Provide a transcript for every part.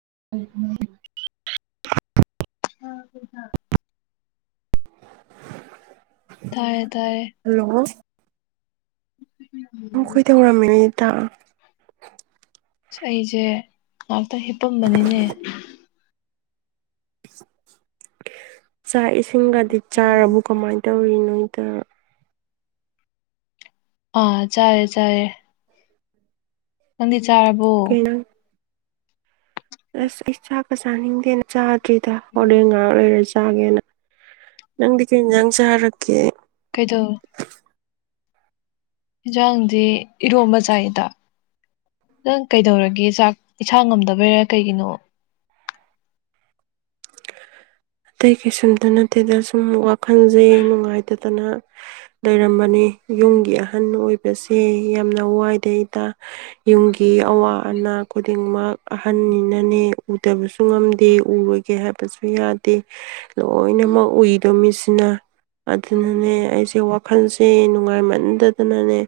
[unintelligible] [unintelligible] ꯇꯥꯌꯦ ꯇꯥꯌꯦ ꯅꯪ ꯀꯩꯗꯧꯔꯝꯃꯤꯅꯣ ꯏꯇꯥ ꯑꯩꯖꯦ ꯍꯤꯞꯄꯝꯕꯅꯤꯅꯦ ꯆꯥꯛ ꯏꯁꯤꯡꯒꯗꯤ ꯆꯥꯔꯕ ꯀꯃꯥꯏꯅ ꯇꯧꯔꯤꯅꯣꯗ ꯑꯥ ꯆꯥꯥꯔꯦ ꯆꯥꯔꯦ ꯅꯪꯗꯤ ꯇꯥꯔꯕꯣ ꯀꯩꯅꯣ ꯑꯁ ꯑꯩ ꯆꯥꯥꯛꯀ ꯆꯥꯅꯤꯡꯗꯦꯅ ꯆꯥ ꯗ꯭ꯔꯤꯗ ꯍꯣꯔꯦꯟ ꯉꯥꯍꯥꯛ ꯂꯩꯔꯒ ꯆꯥꯒꯦꯅ ꯅꯪꯗꯤ ꯀꯩ ꯌꯦꯟꯖꯥꯡ ꯆꯥꯔꯛꯀꯦ ꯀꯩꯗꯧ ꯍꯦꯟꯖꯥꯡꯗꯤ ꯏꯔꯣꯝꯕ ꯆꯥꯏ ꯏꯇꯥ ꯅꯪ ꯀꯩꯗꯧꯔꯒꯦ ꯆꯥꯛ ꯏꯁꯥ ꯉꯝꯗꯕꯩꯔꯥ ꯀꯩꯒꯤꯅꯣ ꯑꯇꯩ ꯀꯩꯁꯨꯝꯇ ꯅꯠꯇꯦꯗ ꯁꯨꯝ ꯋꯥꯈꯟꯖꯦ ꯅꯨꯡꯉꯥꯏꯇꯗꯅ ꯂꯩꯔꯝꯕꯅꯤ ꯌꯨꯝꯒꯤ ꯑꯍꯟ ꯑꯣꯏꯕꯁꯦ ꯌꯥꯝꯅ ꯋꯥꯏ ꯇꯩꯗ ꯌꯨꯝꯒꯤ ꯑꯋꯥ ꯑꯅꯥ ꯈꯨꯗꯤꯡꯃꯛ ꯑꯍꯟꯅꯤꯅꯅꯦ ꯎꯗꯕꯁꯨ ꯉꯝꯗꯦ ꯎꯔꯣꯏꯒꯦ ꯍꯥꯏꯕ ꯇꯁꯨ ꯌꯥꯗ ꯇꯦ ꯂꯣꯏꯅꯃꯛ ꯎꯏꯗꯣ ꯃꯤꯁꯤꯅ ꯑꯗꯨꯅꯅꯦ ꯑꯩꯁꯦ ꯋꯥꯈꯜꯁꯦ ꯅꯨꯡꯉꯥꯏꯃꯟꯗꯗꯅꯅꯦ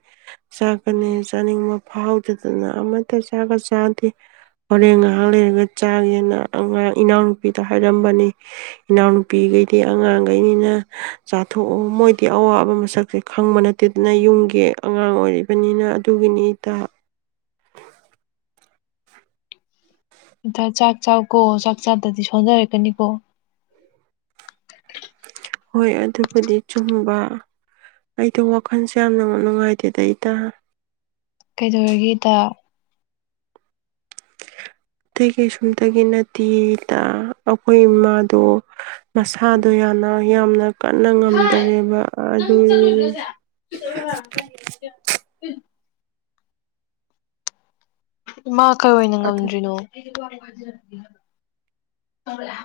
ꯆꯥꯛꯀꯅꯤ ꯆꯥꯅꯤꯡꯕ ꯐꯥꯎꯗꯗꯅ ꯑꯃꯇ ꯆꯥꯛꯀ ꯆꯥꯗꯦ ꯍꯣꯔꯦꯟ ꯉꯥꯏꯍꯥꯡ ꯂꯩꯔꯒ ꯆꯥꯒꯦ ꯅꯥ ꯑꯉꯥꯡ ꯏꯅꯥꯎꯅꯨꯄꯤꯗ ꯍꯥꯏꯔꯝꯕꯅꯤ ꯏꯅꯥꯎꯅꯨꯄꯤꯒꯩꯗꯤ ꯑꯉꯥꯡꯒꯩꯅꯤꯅ ꯆꯥꯊꯣꯛꯑꯣ ꯃꯣꯏꯗꯤ ꯑꯋꯥꯕ ꯃꯁꯛꯁꯦ ꯈꯪꯕ ꯅꯠꯇꯦꯗꯅ ꯌꯨꯝꯒꯤ ꯑꯉꯥꯡ ꯑꯣꯏꯔꯤ ꯕꯅꯤꯅ ꯑꯗꯨꯒꯤꯅꯤꯗ ꯏꯇꯥ ꯆꯥꯛ ꯆꯥꯎꯀꯣ ꯆꯥꯛ ꯆꯥꯗꯗꯤ ꯁꯣꯟꯊꯔꯛꯀꯅꯤꯀꯣ ꯍꯣꯏ ꯑꯗꯨꯕꯨꯗꯤ ꯆꯨꯝꯕ ꯑꯩꯗꯣ ꯋꯥꯈꯜꯁꯦ ꯌꯥꯝꯅ ꯅꯨꯡꯉꯥꯏꯇꯦꯗ ꯏꯇꯥ ꯀꯩꯗꯧꯔꯒꯦ ꯏꯇꯥ ꯑꯇꯩ ꯀꯩꯁꯨꯝꯇꯒꯤ ꯅꯠꯇꯤꯌꯦ ꯏꯇꯥ ꯑꯩꯈꯣꯏ ꯏꯃꯥꯗꯣ ꯃꯁꯥꯗꯣ ꯌꯥꯝꯅ ꯌꯥꯝꯅ ꯀꯟꯅ ꯉꯝꯗꯔꯦꯕ ꯑꯗꯨ ꯏꯃꯥ ꯀꯩ ꯑꯣꯏꯅ ꯑꯗꯨ ꯉꯝꯗ꯭ꯔꯤꯅꯣ꯫ [unintelligible]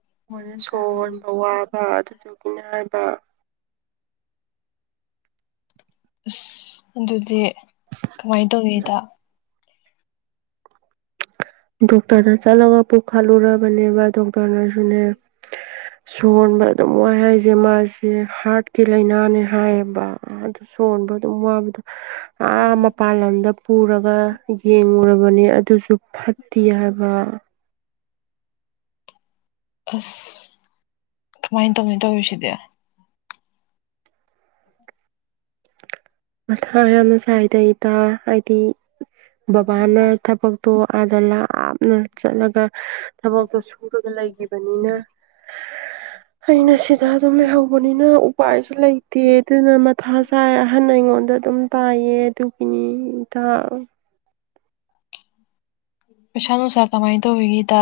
[unintelligible] ꯁꯣꯔ ꯍꯣꯟꯕ ꯋꯥꯕ ꯑꯗꯨꯗꯨ [unintelligible] ꯑꯁ ꯑꯗꯨꯗꯤ꯫ ꯀꯃꯥꯏꯇꯧꯅꯤ ꯏꯇꯥ꯫ ꯗꯣꯛꯇꯔꯗ ꯆꯠꯂꯒ꯫ ꯄꯨ ꯈꯜꯂꯨꯔꯕꯅꯦꯕ ꯗꯣꯛꯇꯔꯅꯁꯨꯅꯦ꯫ ꯁꯣꯟꯕ ꯑꯗꯨꯝ ꯋꯥꯏ ꯍꯥꯏꯁ ꯖꯦꯃꯥꯁꯦ ꯍꯥꯔꯠꯀꯤ ꯂꯥꯏꯅꯥꯅꯦ ꯍꯥꯏꯌꯦꯕ ꯑꯗꯨ ꯁꯣꯟꯕ ꯑꯗꯨꯝ ꯋꯥꯕꯗꯣ꯫ ꯑꯥ ꯃꯄꯥꯥꯟ ꯂꯝꯗ ꯄꯨꯔꯒ ꯌꯦꯡꯉꯨꯔꯕꯅꯤ ꯑꯗꯨꯁꯨ ꯐꯠ [unintelligible] ꯍꯥꯏꯕ꯫ ꯑꯁ ꯀꯃꯥꯏꯅ ꯇꯧꯅꯤ ꯇꯧꯔꯤꯁꯤꯗꯤ꯫ ꯃꯊꯥ ꯌꯥꯝꯅ ꯁꯥꯏ ꯗ ꯑꯩ꯫ ꯗꯥ ꯍꯥꯏꯗꯤ꯫ ꯔꯕꯥꯅ ꯊꯕꯛꯛꯇꯣ꯫ ꯑꯥꯗ ꯂꯥꯞꯅ ꯆꯠꯂꯒ ꯊꯕꯛꯇꯨ ꯁꯨꯔꯒ ꯂꯩꯈꯤꯕꯅꯤꯅ ꯑꯩꯅ ꯁꯤꯗ ꯑꯗꯨꯝ ꯂꯩꯍꯧꯕꯅꯤꯅ ꯎꯄꯥꯏꯁꯨ ꯂꯩꯇꯦ ꯑꯗꯨꯅ ꯃꯊꯥ ꯆꯥꯏ ꯑꯍꯟ ꯑꯩꯉꯣꯟ ꯗ ꯑꯗꯨꯝ ꯇꯥꯏꯌꯦ ꯑꯗꯨꯀꯤꯅꯤ ꯏꯇꯥ ꯄꯩꯁꯥ ꯅꯨꯡꯁꯥ ꯀꯃꯥꯏꯅ ꯇꯧꯔꯤꯒꯦ ꯏꯇꯥ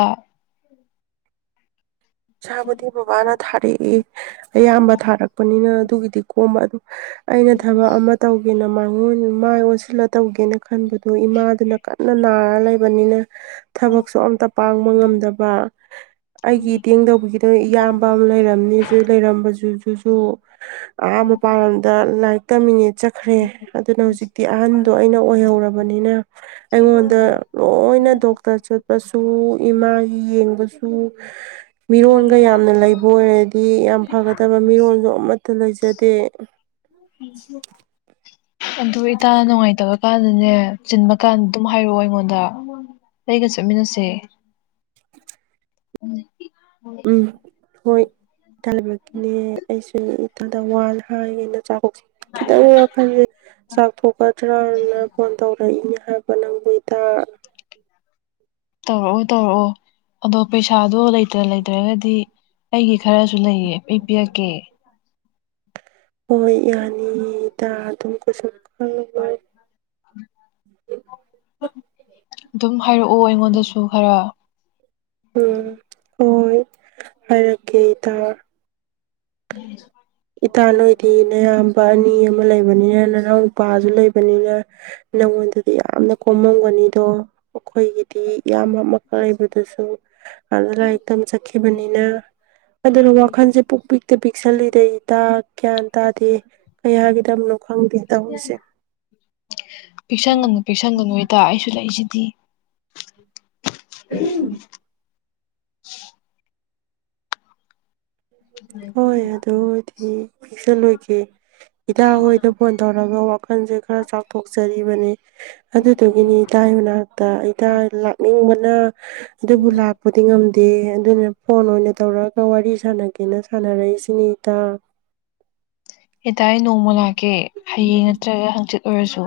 ꯄꯩꯁꯥꯕꯨꯗꯤ ꯕꯕꯥꯅ ꯊꯥꯔꯛꯑꯦ ꯑꯌꯥꯝꯕ ꯊꯥꯔꯛꯄꯅꯤꯅ ꯑꯗꯨꯒꯤꯗꯤ ꯀꯣꯝꯕ ꯑꯗꯨ ꯑꯩꯅ ꯊꯕꯛ ꯑꯃ ꯇꯧꯒꯦꯅ [unintelligible] ꯃꯥꯏ ꯑꯣꯟꯁꯤꯜꯂ ꯇꯧꯒꯦꯅ ꯈꯟꯕꯗꯣ ꯏꯃꯥꯗꯨꯅ ꯀꯟꯅ ꯅꯥꯔ ꯇ ꯂꯩꯕꯅꯤꯅ ꯊꯕꯛꯁꯣ ꯑꯝ ꯄꯥꯡꯕ ꯉꯝꯗꯕ ꯑꯩꯒꯤ ꯏꯇꯦꯡ ꯇꯧꯕꯒꯤꯗ ꯏꯌꯥꯝꯕ ꯑꯃ ꯂꯩꯔꯝꯅꯤ ꯂꯩꯔꯝꯕꯨꯁꯨ ꯑꯍꯥ ꯃꯄꯥꯥꯟ ꯂꯝꯗ ꯂꯥꯏꯔꯤꯛꯇꯃꯤꯅꯦꯠ ꯆꯠꯈ꯭ꯔꯦ ꯑꯗꯨꯅ ꯍꯧꯖꯤꯛꯇꯤ ꯑꯍꯟꯗꯣ ꯑꯩꯅ ꯑꯣꯏꯍꯧꯔꯕꯅꯤꯅ ꯑꯩꯉꯣꯟꯗ ꯂꯣꯏꯅ ꯗꯣꯛꯇꯔ ꯆꯠꯄꯁꯨ ꯏꯃꯥꯒꯤ ꯌꯦꯡꯕꯁꯨ ꯃꯤꯔꯣꯟꯒ ꯌꯥꯝꯅ ꯂꯩꯕ ꯑꯣꯏꯔꯗꯤ ꯗꯤ ꯌꯥꯝ ꯐꯒꯗꯕ ꯃꯤꯔꯣꯜꯁꯨ ꯑꯃꯠꯇ ꯂꯩꯖꯗꯦ ꯑꯗꯨ ꯏꯇꯥꯅ ꯅꯨꯡꯉꯥꯏꯇꯕ ꯀꯥꯟꯗꯅꯦ ꯆꯤꯟꯕ ꯀꯥꯟꯗ ꯑꯗꯨꯝ ꯍꯥꯏꯔꯛꯑꯣ ꯑꯩꯉꯣꯟꯗ ꯑꯩꯒ ꯆꯠꯃꯤꯟꯅꯁꯦ ꯎꯝ ꯍꯣꯏ ꯏꯊꯜꯃꯛꯀꯤꯅꯦ ꯑꯩꯁꯨ ꯏꯊꯗ ꯋꯥ ꯍꯥꯏꯒꯦꯅ ꯆꯥꯛ [unintelligible] ꯈꯤꯗꯥꯪꯪ ꯗꯤ ꯋꯈꯟꯁꯤ ꯆꯥꯛ ꯊꯣꯛꯇ ꯅꯡꯅ ꯐꯣꯟ ꯇꯧꯔꯛꯏꯅꯦ ꯄꯍꯔꯛꯞ ꯅꯥꯪꯗꯤ ꯏꯇꯥ ꯇꯧꯔꯛꯑꯣ ꯇꯧꯔꯛꯑꯣ ꯑꯗꯣ ꯄꯩꯁꯥꯗꯣ ꯂꯩꯇ꯭ꯔ ꯂꯩꯇ꯭ꯔꯒꯗꯤ ꯑꯩꯒꯤ ꯈꯔꯁꯨ ꯂꯩꯌꯦ ꯑꯩ ꯄꯤꯔꯛꯀꯦ ꯍꯣꯌ ꯌꯥꯅꯤ ꯏꯇꯥ ꯑꯗꯨꯨꯀ ꯀꯩꯁꯨ ꯈꯂꯨꯅꯨ ꯎ ꯑꯗꯨꯝ ꯍꯥꯏꯔꯛꯑꯣ ꯑꯩꯉꯣꯟꯗꯁꯨ ꯈꯔ ꯎꯝ ꯍꯣꯌ [inaudible] ꯍꯥꯏꯔꯛꯀꯦ ꯏꯇꯥ ꯎꯝ ꯏꯇꯥ ꯅꯣꯏꯗꯤ ꯅꯌꯥꯝꯕ ꯑꯅꯤ ꯑꯃ ꯂꯩꯕꯅꯤꯅ ꯅꯅꯥꯎꯄꯥꯁꯨ ꯂꯩꯕ ꯕꯅꯤꯂꯥ ꯅꯪꯉꯣꯟꯗꯗꯤ ꯌꯥꯝꯅ ꯀꯣꯝꯃꯝꯒꯅꯤꯗꯣ ꯑꯩꯈꯣꯏꯒꯤꯗꯤ ꯏꯌꯥꯝꯕ ꯑꯃꯈꯛ ꯂꯩꯕꯗꯨꯁꯨ ꯑꯗ ꯂꯥꯏꯔꯤꯛ ꯇꯝ ꯆꯠꯈꯤꯕꯅꯤꯅ ꯑꯗꯨꯅ ꯋꯥꯈꯜꯁꯦ ꯄꯨꯛ ꯄꯤꯛꯇ ꯄꯤꯛꯁꯜꯂꯤꯗ ꯑꯩ ꯃꯍꯥꯛ ꯒ꯭ꯌꯥꯟ ꯇꯥꯗꯦ ꯀꯩ ꯍꯥꯏꯒꯗꯕꯅꯣ ꯈꯪꯗꯦ ꯇꯧꯔꯤꯁꯦ ꯄꯤꯛꯁꯟꯒꯅꯨ ꯄꯤꯛꯁꯟꯒꯅꯨ ꯏꯇꯥ ꯑꯩꯁꯨ ꯂꯩꯁꯤ ꯗꯤ ꯎꯍꯝ- ꯍꯣꯏ ꯑꯗꯨ ꯕꯨꯗꯤ ꯄꯤꯛꯁꯟꯂꯣꯏꯒꯦ ꯏꯇꯥꯍꯣꯏꯗ ꯐꯣꯟ ꯇꯧꯔꯒ ꯋꯥ ꯋꯥꯈꯜꯖꯦ ꯈꯔ ꯆꯥꯎꯊꯣꯛꯆꯔꯤꯕꯅꯤ ꯑꯗꯨꯗꯨꯒꯤꯅꯤ ꯏꯇꯥꯒꯤ ꯃꯅꯥꯛꯇ ꯏꯇꯥ ꯂꯥꯛꯅꯤꯡꯕ ꯅ ꯍꯍ ꯑꯗꯨꯕꯨ ꯂꯥꯛꯄꯗꯤ ꯉꯝꯗꯦ ꯑꯗꯨꯅ ꯐꯣꯟ ꯑꯣꯏꯅ ꯇꯧꯔꯒ ꯋꯥꯔꯤ ꯁꯥꯟꯅ ꯁꯥꯟꯅꯔꯩꯁꯤꯅꯤ ꯏꯇꯥ ꯏꯇꯥ ꯑꯩ ꯅꯣꯡꯃ ꯂꯥꯛꯀꯦ ꯍꯌꯦꯡ ꯅꯠꯇ꯭ꯔꯒ ꯍꯥꯡꯆꯤꯠ ꯑꯣꯏꯔꯁꯨ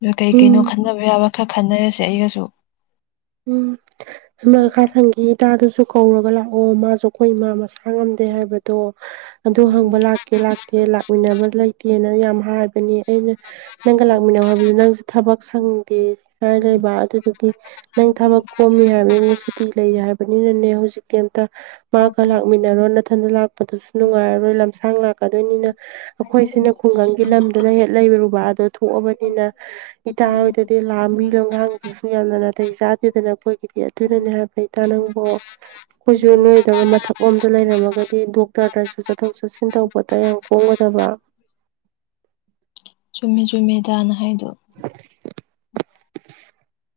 ꯑꯗꯨ ꯀꯩ ꯎꯝ ꯀꯩꯅꯣ ꯈꯟꯅꯕ ꯌꯥꯕ ꯈꯔ ꯈꯟꯅꯔꯁꯦ ꯑꯩꯒꯁꯨ ꯎꯝ ꯑꯃ ꯃꯈꯥ ꯊꯪꯒꯤ ꯏꯇꯥ ꯑꯗꯨꯁꯨ ꯁꯨ ꯀꯧꯔꯒ ꯂꯥꯛꯑꯣ ꯃꯥꯁꯨ ꯑꯩꯈꯣꯏ ꯏꯃꯥ ꯃꯁꯥ ꯈꯥꯡꯉꯝꯗꯦ ꯍꯥꯏꯕꯗꯣ ꯑꯗꯨ ꯍꯪꯕ ꯂꯥꯛꯀꯦ ꯂꯥꯛꯀꯦ ꯂꯥꯛꯃꯤꯟꯅꯕ ꯂꯩꯇꯦꯅ ꯌꯥꯝ ꯍꯥꯏꯕꯅꯤ ꯑꯩꯅ ꯅꯪꯒ ꯂꯥꯛꯃꯤꯟꯅꯧ ꯍꯥꯏꯕꯗꯨ ꯅꯪꯁꯨ ꯊꯕꯛ ꯁꯪꯗꯦ ꯍꯥꯏ ꯂꯩꯕ ꯑꯗꯨꯗꯨꯒꯤ ꯍꯍ ꯅꯪ ꯊꯕꯛ ꯀꯣꯝꯃꯤ ꯍꯥꯏꯕꯅꯤꯅ ꯁꯨꯇꯤ ꯂꯩꯔꯦ ꯍꯥꯏꯕꯅꯤꯅꯅꯦ ꯍꯧꯖꯤꯛ ꯀꯩꯝꯇꯥ ꯃꯥꯒ ꯂꯥꯛꯃꯤꯟꯅꯔꯣ ꯅꯊꯟꯗ ꯂꯥꯛꯄꯗꯨꯁꯨ ꯅꯨꯡꯉꯥꯏꯔꯔꯣꯏ ꯂꯝꯁꯥꯡ ꯂꯥꯛꯀꯗꯣꯏꯅꯤꯅ ꯑꯩꯈꯣꯏꯁꯤꯅ ꯈꯨꯡꯒꯪꯒꯤ ꯂꯝꯗ ꯂꯩ ꯍꯦꯛ ꯂꯩꯔꯨꯕꯥꯗꯣ ꯊꯣꯛꯑꯕꯅꯤꯅ ꯏꯇꯥ ꯍꯣꯏꯗꯗꯤ ꯂꯥꯝꯕꯤ ꯂꯝꯒꯥꯡꯗꯨꯁꯨ ꯌꯥꯝꯅ ꯅꯥ ꯇꯩ ꯆꯥꯗꯦꯗꯅ ꯑꯩꯈꯣꯏꯒꯤꯗꯤ ꯑꯗꯨꯅꯅꯦ ꯍꯥꯏꯕ ꯏꯇꯥ ꯅꯪꯕꯣ ꯑꯩꯈꯣꯏꯁꯨ ꯅꯣꯏꯗꯧꯅ ꯃꯊꯛ ꯂꯣꯝ ꯗ ꯂꯩꯔꯝꯃꯒꯗꯤ ꯗꯣꯛꯇꯔꯗꯁꯨ ꯆꯠꯊꯣꯛ ꯆꯠꯁꯤꯟ ꯇꯧꯕꯗ ꯌꯥꯝ ꯀꯣꯝꯒꯗꯕ ꯆꯨꯝꯃꯦ ꯆꯨꯝꯃꯦ ꯏꯇꯥꯅ ꯍꯥꯏꯗꯣ ꯂꯧꯁꯤꯟꯕ ꯉꯝꯗꯕ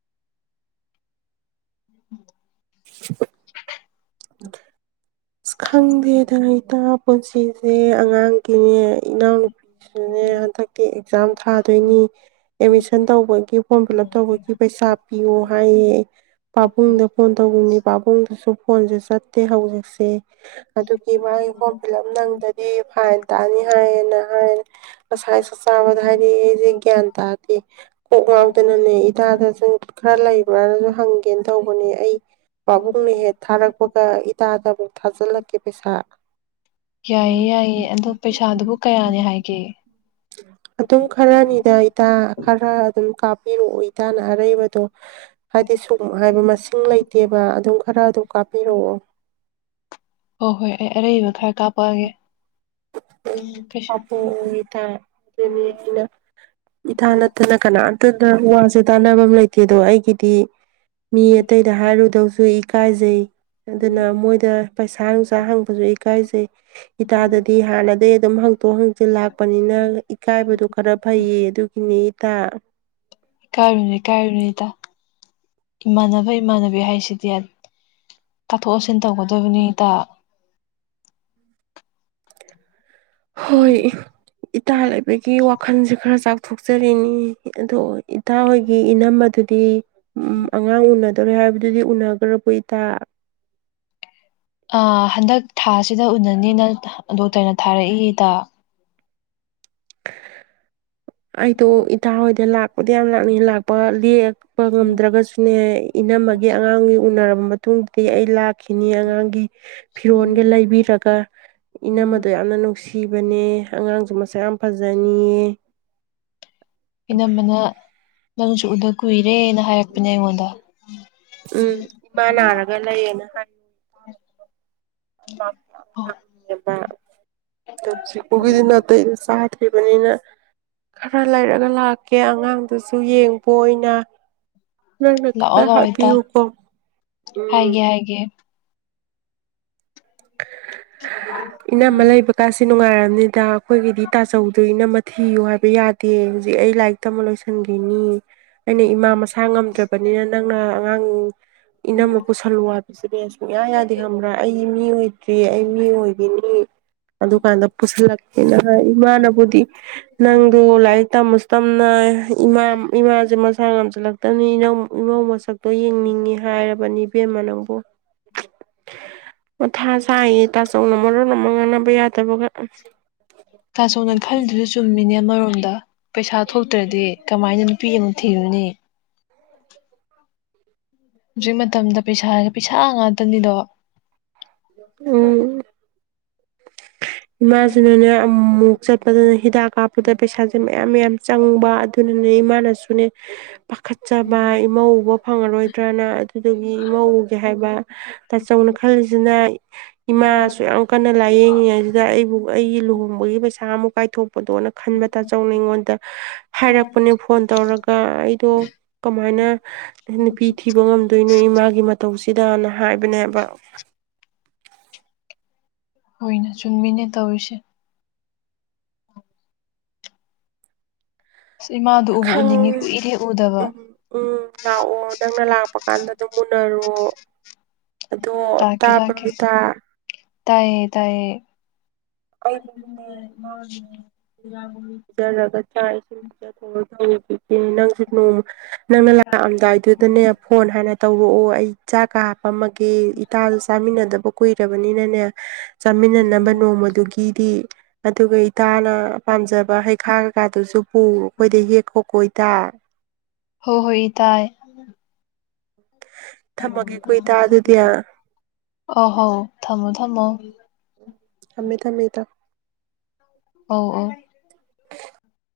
ꯎꯝ ꯎꯝ ꯂꯧꯁꯤꯟꯕ ꯉꯝꯗꯕ ꯂꯧꯁꯤꯟꯕ ꯉꯝꯗꯕ ꯑꯁ ꯈꯪꯗꯦꯗ ꯏꯇꯥ ꯄꯨꯟꯁꯤꯁꯦ ꯑꯉꯥꯡꯒꯤꯅꯦ ꯏꯅꯥꯎꯅꯨꯄꯤꯁꯨꯅꯦ ꯍꯟꯗꯛꯇꯤ ꯑꯦꯛꯖꯥꯝ ꯊꯥꯗꯣꯏꯅꯤ ꯑꯦꯠꯃꯤꯁꯟ ꯇꯧꯕꯒꯤ ꯐꯣꯔꯝ ꯐꯤꯜ ꯂꯞ ꯇꯧꯕꯒꯤ ꯄꯩꯁꯥ ꯄꯤꯌꯣ ꯍꯥꯏꯌꯦ ꯄꯥꯕꯨꯡꯗ ꯐꯣꯟ ꯇꯧꯕꯅꯤ ꯄꯥꯕꯨꯡꯗꯨꯁꯨ ꯐꯣꯟꯁꯦ ꯆꯠꯇꯦ ꯍꯧꯖꯤꯛ ꯇꯦ ꯑꯗꯨꯒꯤ ꯃꯥꯒꯤ ꯐꯣꯝ ꯐꯤꯜ ꯂꯞ ꯅꯪꯗꯗꯤ ꯐꯥꯏꯟ ꯇꯥꯅꯤ ꯍꯥꯏꯌꯦꯅ ꯍꯥꯏ ꯉꯁꯥꯏ ꯆꯥꯛꯆꯥꯥꯕꯗ ꯍꯥꯏꯔꯛꯑꯦ ꯑꯩꯁꯦ ꯒ꯭ꯌꯥꯟ ꯇꯥꯗꯦ ꯀꯣꯛ ꯉꯥꯎꯗꯅꯅꯦ ꯏꯇꯥꯗꯁꯨ ꯈꯔ ꯂꯩꯕ꯭ꯔꯥꯅꯁꯨ ꯍꯪꯒꯦꯅ ꯇꯧꯕꯅꯦ ꯑꯩ ꯄꯥꯕꯨꯡꯅ ꯍꯦꯛ ꯊꯥꯔꯛꯄꯒ ꯏꯇꯥꯗ ꯊꯥꯖꯜꯂꯛꯀꯦ ꯄꯩꯁꯥ ꯌꯥꯏꯌꯦ ꯌꯥꯏꯌꯦ ꯑꯗꯣ ꯄꯩꯁꯥꯗꯨꯕꯨ ꯀꯌꯥꯅꯤ ꯍꯥꯏꯒꯦ ꯑꯗꯨꯝ ꯈꯔꯅꯤꯗ ꯏꯇꯥ ꯈꯔ ꯑꯗꯨꯝ ꯀꯥꯞꯄꯤꯔꯛꯑꯣ ꯏꯇꯥꯅ ꯑꯔꯩꯕꯗꯣ ꯍꯥꯏꯗꯤ ꯁꯨꯝ ꯍꯥꯏꯕ ꯃꯁꯤꯡ ꯂꯩꯇꯦꯕ ꯑꯗꯨꯝ ꯈꯔ ꯑꯗꯨꯝ ꯀꯥꯞꯄꯤꯔꯛꯑꯣ ꯍꯣꯏ ꯍꯣꯏ ꯑꯩ ꯑꯔꯩꯕ ꯈꯔ ꯀꯥꯞꯄꯛꯑꯒꯦ ꯀꯩꯁꯨ ꯏꯇꯥ ꯏꯅꯠꯇꯅ ꯀꯅꯥ ꯋꯥꯁꯦ ꯇꯥꯟꯅꯕꯝ ꯑꯃ ꯂꯩꯇꯦꯗꯣ ꯑꯩꯒꯤꯗꯤ ꯃꯤ ꯑꯇꯩꯗ ꯍꯥꯏꯔꯨꯗꯧꯁꯨ ꯏꯀꯥꯏꯖꯩ ꯑꯗꯨꯅ ꯃꯣꯏꯗ ꯄꯩꯁꯥ ꯅꯨꯡꯁꯥ ꯍꯪꯕꯁꯨ ꯏꯀꯥꯏꯖꯩ ꯏꯇꯥꯗ ꯍꯥꯟꯅꯗꯒꯩ ꯑꯗꯨꯝ ꯍꯪꯇꯣꯛ ꯍꯪꯆꯤꯟ ꯂꯥꯛꯄꯅꯤꯅ ꯏꯀꯥꯏꯕꯗꯣ ꯈꯔ ꯐꯩꯌꯦ ꯑꯗꯨꯒꯤꯅꯤ ꯏꯇꯥ ꯏꯀꯥꯏꯔꯨꯅꯨ ꯏꯀꯥꯏꯔꯨꯅꯨ ꯏꯇꯥ ꯏꯃꯥꯟꯅꯕ ꯏꯃꯥꯟꯅꯕꯤ ꯍꯥꯏꯁꯤꯗꯤ ꯇꯥꯊꯣꯛ ꯇꯥꯁꯤꯟ ꯇꯧꯒꯗꯕꯅꯤ ꯏꯇꯥ ꯍꯣꯏ ꯏꯇꯥ ꯂꯩꯕꯒꯤ ꯋꯥꯈꯜꯁꯦ ꯈꯔ ꯆꯥꯎꯊꯣꯛꯆꯔꯤꯅꯤ ꯑꯗꯣ ꯏꯇꯥ ꯍꯣꯏꯒꯤ ꯏꯅꯝꯃꯗꯨꯗꯤ ꯑꯉꯥꯡ ꯎꯅ ꯇꯧꯔꯦ ꯍꯥꯏꯕꯗꯨꯗꯤ ꯎꯅꯒ꯭ꯔꯕꯣ ꯏꯇꯥ ꯍꯟꯗꯛ ꯊꯥꯁꯤꯗ ꯎꯅꯅꯤꯅ ꯗꯣꯛꯇꯔꯅ ꯊꯥꯔꯛꯏ ꯏꯇꯥ ꯑꯩꯗꯣ ꯏꯇꯥ ꯍꯣꯏꯗ ꯂꯥꯛꯄꯗꯤ ꯌꯥꯝ ꯂꯥꯛꯅꯤꯡ ꯂꯥꯛꯄ ꯂꯦꯛꯄ ꯉꯝꯗ꯭ꯔꯒꯁꯨꯅꯦ ꯏꯅꯝꯃꯒꯤ ꯑꯉꯥꯡꯒꯤ ꯎꯅꯔꯝꯕ ꯃꯇꯨꯡꯗꯗꯤ ꯑꯩ ꯂꯥꯛꯈꯤꯅꯤ ꯑꯉꯥꯡꯒꯤ ꯐꯤꯔꯣꯜꯒ ꯂꯩꯕꯤꯔꯒ ꯏꯅꯝꯃꯗꯣ ꯌꯥꯝꯅ ꯅꯨꯡꯁꯤꯕꯅꯦ ꯑꯉꯥꯡꯁꯨ ꯃꯁꯥ ꯌꯥꯝ ꯐꯖꯅꯤꯌꯦ ꯏꯅꯝꯃꯅ ꯅꯪꯁꯨ ꯎꯗ ꯀꯨꯏꯔꯦꯅ ꯍꯥꯏꯔꯛꯄꯅꯦ ꯑꯩꯉꯣꯟꯗ ꯎꯝ ꯏꯃꯥ ꯅꯥꯔꯒ ꯂꯩꯌꯦꯅ ꯍꯥꯏ ꯑꯣ [unintelligible] ꯇꯕꯅꯤꯅ ꯈꯔ ꯂꯩꯔꯒ ꯂꯥꯛ ꯀꯦ ꯑꯉꯥꯡꯗꯨꯁꯨ ꯌꯦꯡ ꯄ ꯑꯣꯏꯅ ꯅꯪꯅ ꯂꯥꯛꯑꯣ ꯈꯔ ꯂꯥꯛꯑꯣ ꯏꯇꯥ ꯍꯥꯏꯕꯤꯌꯨꯀꯣ ꯎꯝ ꯍꯥꯏꯒꯦ ꯍꯥꯏꯒꯦ ꯏꯅꯝꯃ ꯂꯩꯕ ꯀꯥꯁꯤ ꯅꯨꯡꯉꯥꯏꯔꯝꯅꯤꯗ ꯑꯩꯈꯣꯏꯒꯤꯗꯤ ꯇꯥꯆꯧꯗꯣ ꯏꯅꯝꯃ ꯊꯤꯌꯨ ꯍꯥꯏꯕ ꯌꯥꯗꯦ ꯍꯧꯖꯤꯛ ꯑꯩ ꯂꯥꯏꯔꯤꯛ ꯇꯝꯕ ꯂꯣꯏꯁꯤꯟꯈꯤꯅꯤ ꯑꯩꯅ ꯏꯃꯥ ꯃꯁꯥ ꯉꯝꯗ꯭ꯔꯕꯅꯤꯅ ꯅꯪꯅ ꯥ [inaudible] ꯏꯅꯝꯃ ꯄꯨꯁꯜꯂꯨ ꯍꯥꯏꯕꯁꯨꯅꯦ ꯁꯨꯡꯌꯥ ꯌꯥꯗꯦ ꯈꯪꯕ꯭ꯔꯥ ꯑꯩ ꯇ꯭ꯔꯤ ꯑꯩ ꯃꯤ ꯑꯣꯏꯈꯤꯅꯤ ꯎꯝ ꯑꯗꯨꯀꯥꯟꯗ ꯄꯨꯁꯤꯜꯂꯛꯀꯦꯅ ꯍꯥꯏ ꯏꯃꯥꯅꯕꯨꯗꯤ ꯅꯪꯗꯣ ꯂꯥꯏꯔꯤꯛ ꯇꯝꯃꯁꯨ ꯇꯝꯅ ꯏꯃꯥ ꯏꯃꯥꯁꯦ ꯃꯁꯥ ꯉꯝꯁꯤꯜꯂꯛꯇꯕꯅꯤ ꯏꯃꯧ ꯃꯁꯛꯇꯣ ꯌꯦꯡꯅꯤꯡꯉꯤ ꯍꯥꯏꯔꯕꯅꯤ ꯄꯦꯃ ꯅꯥꯡꯕꯨ ꯃꯊꯥ ꯁꯥꯌꯦ ꯠꯆꯧꯟ ꯃꯥꯔꯣꯟ ꯃ ꯉꯥꯟꯅꯕ ꯌꯥꯗꯕꯒ ꯇꯥꯆꯧꯟ ꯈꯜꯂꯤꯗꯨꯁꯨ ꯆꯨꯝꯃꯤꯅꯦ ꯑꯃꯔꯣꯝꯗ ꯄꯩꯁꯥ ꯊꯣꯛꯇ꯭ꯔꯗꯤ ꯀꯃꯥꯏꯅ ꯅꯨꯄꯤ ꯑꯃ ꯊꯤꯔꯨꯅꯤ ꯍꯧꯖꯤꯛ ꯃꯇꯝꯗ ꯄꯩꯁꯥ ꯄꯩꯁꯥ ꯉꯥꯛꯇꯅꯤꯗꯣ ꯎꯝ ꯏꯃꯥꯁꯨꯅꯤꯅꯦ ꯑꯃꯨꯛ ꯆꯠꯄꯗꯅ ꯍꯤꯗꯥꯛ ꯀꯥꯞꯄꯗ ꯄꯩꯁꯥꯁꯦ ꯃꯌꯥꯝ ꯃꯌꯥꯝ ꯆꯪꯕ ꯑꯗꯨꯅ ꯏꯃꯥ ꯑꯁꯨꯅꯦ ꯄꯥꯈꯠꯆꯕ ꯏꯃꯧ ꯎꯕ ꯐꯪꯉꯔꯣꯏꯗ꯭ꯔꯅ ꯑꯗꯨꯗꯒꯤ ꯏꯃꯧꯒꯦ ꯍꯥꯏꯕ ꯇꯥꯆꯧꯅ ꯈꯜꯂꯤꯁꯤꯅ ꯏꯃꯥꯁꯨ ꯌꯥꯝ ꯀꯟꯅ ꯂꯥꯏꯌꯦꯡꯉꯤ ꯍꯥꯏ ꯑꯩꯕꯨ ꯑꯩ ꯂꯨꯍꯣꯡꯕꯒꯤ ꯄꯩꯁꯥ ꯑꯃꯨꯛ ꯀꯥꯏꯊꯣꯛ ꯄꯗꯣꯅ ꯈꯟꯕ ꯇꯥꯆꯧꯅ ꯑꯩꯉꯣꯟꯗ ꯍꯥꯏꯔꯛꯄꯅꯦ ꯐꯣꯟ ꯇꯧꯔꯒ ꯑꯩꯗꯣ ꯀꯃꯥꯏꯅ ꯅꯨꯄꯤ ꯊꯤꯕ ꯉꯝꯗꯣꯏꯅꯣ ꯏꯃꯥꯒꯤ ꯃꯇꯧꯁ ꯁꯤꯗꯥꯅ ꯍꯥꯏꯕꯅꯦꯕ ꯍꯣꯏꯅ ꯆꯟꯃꯤꯅꯦ ꯇꯧꯔꯤꯁꯦ ꯑꯁ ꯏꯃꯥꯗꯣ ꯎꯕꯨ ꯈꯪ ꯎꯅꯤꯡꯉꯤ ꯀꯨꯏꯔꯦ ꯎꯗꯕ ꯎꯝ ꯎꯝ ꯂꯥꯛꯑꯣ ꯅꯪꯅ ꯂꯥꯛꯄ ꯀꯥꯟꯗꯝ ꯃꯨꯟꯅꯔꯣ ꯑꯗꯣ ꯂꯥꯛꯀꯦ ꯇꯥꯕ꯭ꯔꯣ ꯂꯥꯛꯀꯦ ꯏꯇꯥ ꯇꯥꯏꯌꯦ ꯇꯥꯏꯌꯦ [unintelligible] ꯆꯥꯛ ꯏꯁꯤꯡ [unintelligible] ꯎꯝ ꯅꯪꯁꯨ ꯅꯣꯡꯃ ꯅꯪꯅ ꯂꯥꯛꯑꯝꯗꯥꯏꯗꯨꯗꯅꯦ ꯐꯣꯟ ꯍꯥꯏꯅ ꯇꯧꯔꯛꯑꯣ ꯑꯩ ꯆꯥꯛ ꯀ ꯍꯥꯄꯝꯃꯒꯦ ꯏꯇꯥꯁꯨ ꯆꯥꯃꯤꯟꯅꯗꯕ ꯀꯨꯏ ꯭ꯔꯕꯅꯤꯅꯅꯦ ꯆꯥꯃꯤꯟꯅꯅꯕ ꯅꯣꯡꯃꯗꯨꯒꯤ [unintelligible] ꯑꯗꯨꯒ ꯏꯇꯥꯅ ꯄꯥꯝꯖꯕ ꯍꯩꯈꯥꯡ ꯀ ꯀꯥꯗꯨꯁꯨ ꯄꯨ ꯑꯩꯈꯣꯏꯗꯩꯩ ꯍꯦꯛꯈꯣ ꯀꯣꯏ ꯏꯇꯥ ꯍꯣ ꯍꯣꯏ ꯇꯥꯏ [inaudible] ꯊꯝꯃꯒꯦꯀꯣ ꯏꯇꯥ ꯑꯗꯨꯗꯤ ꯑ ꯍꯣ ꯊꯝꯃꯣ ꯊꯝꯃꯣ ꯊꯝꯃꯦ ꯊꯝꯃꯦ ꯏꯇꯥ ꯎ ꯎ [inaudible]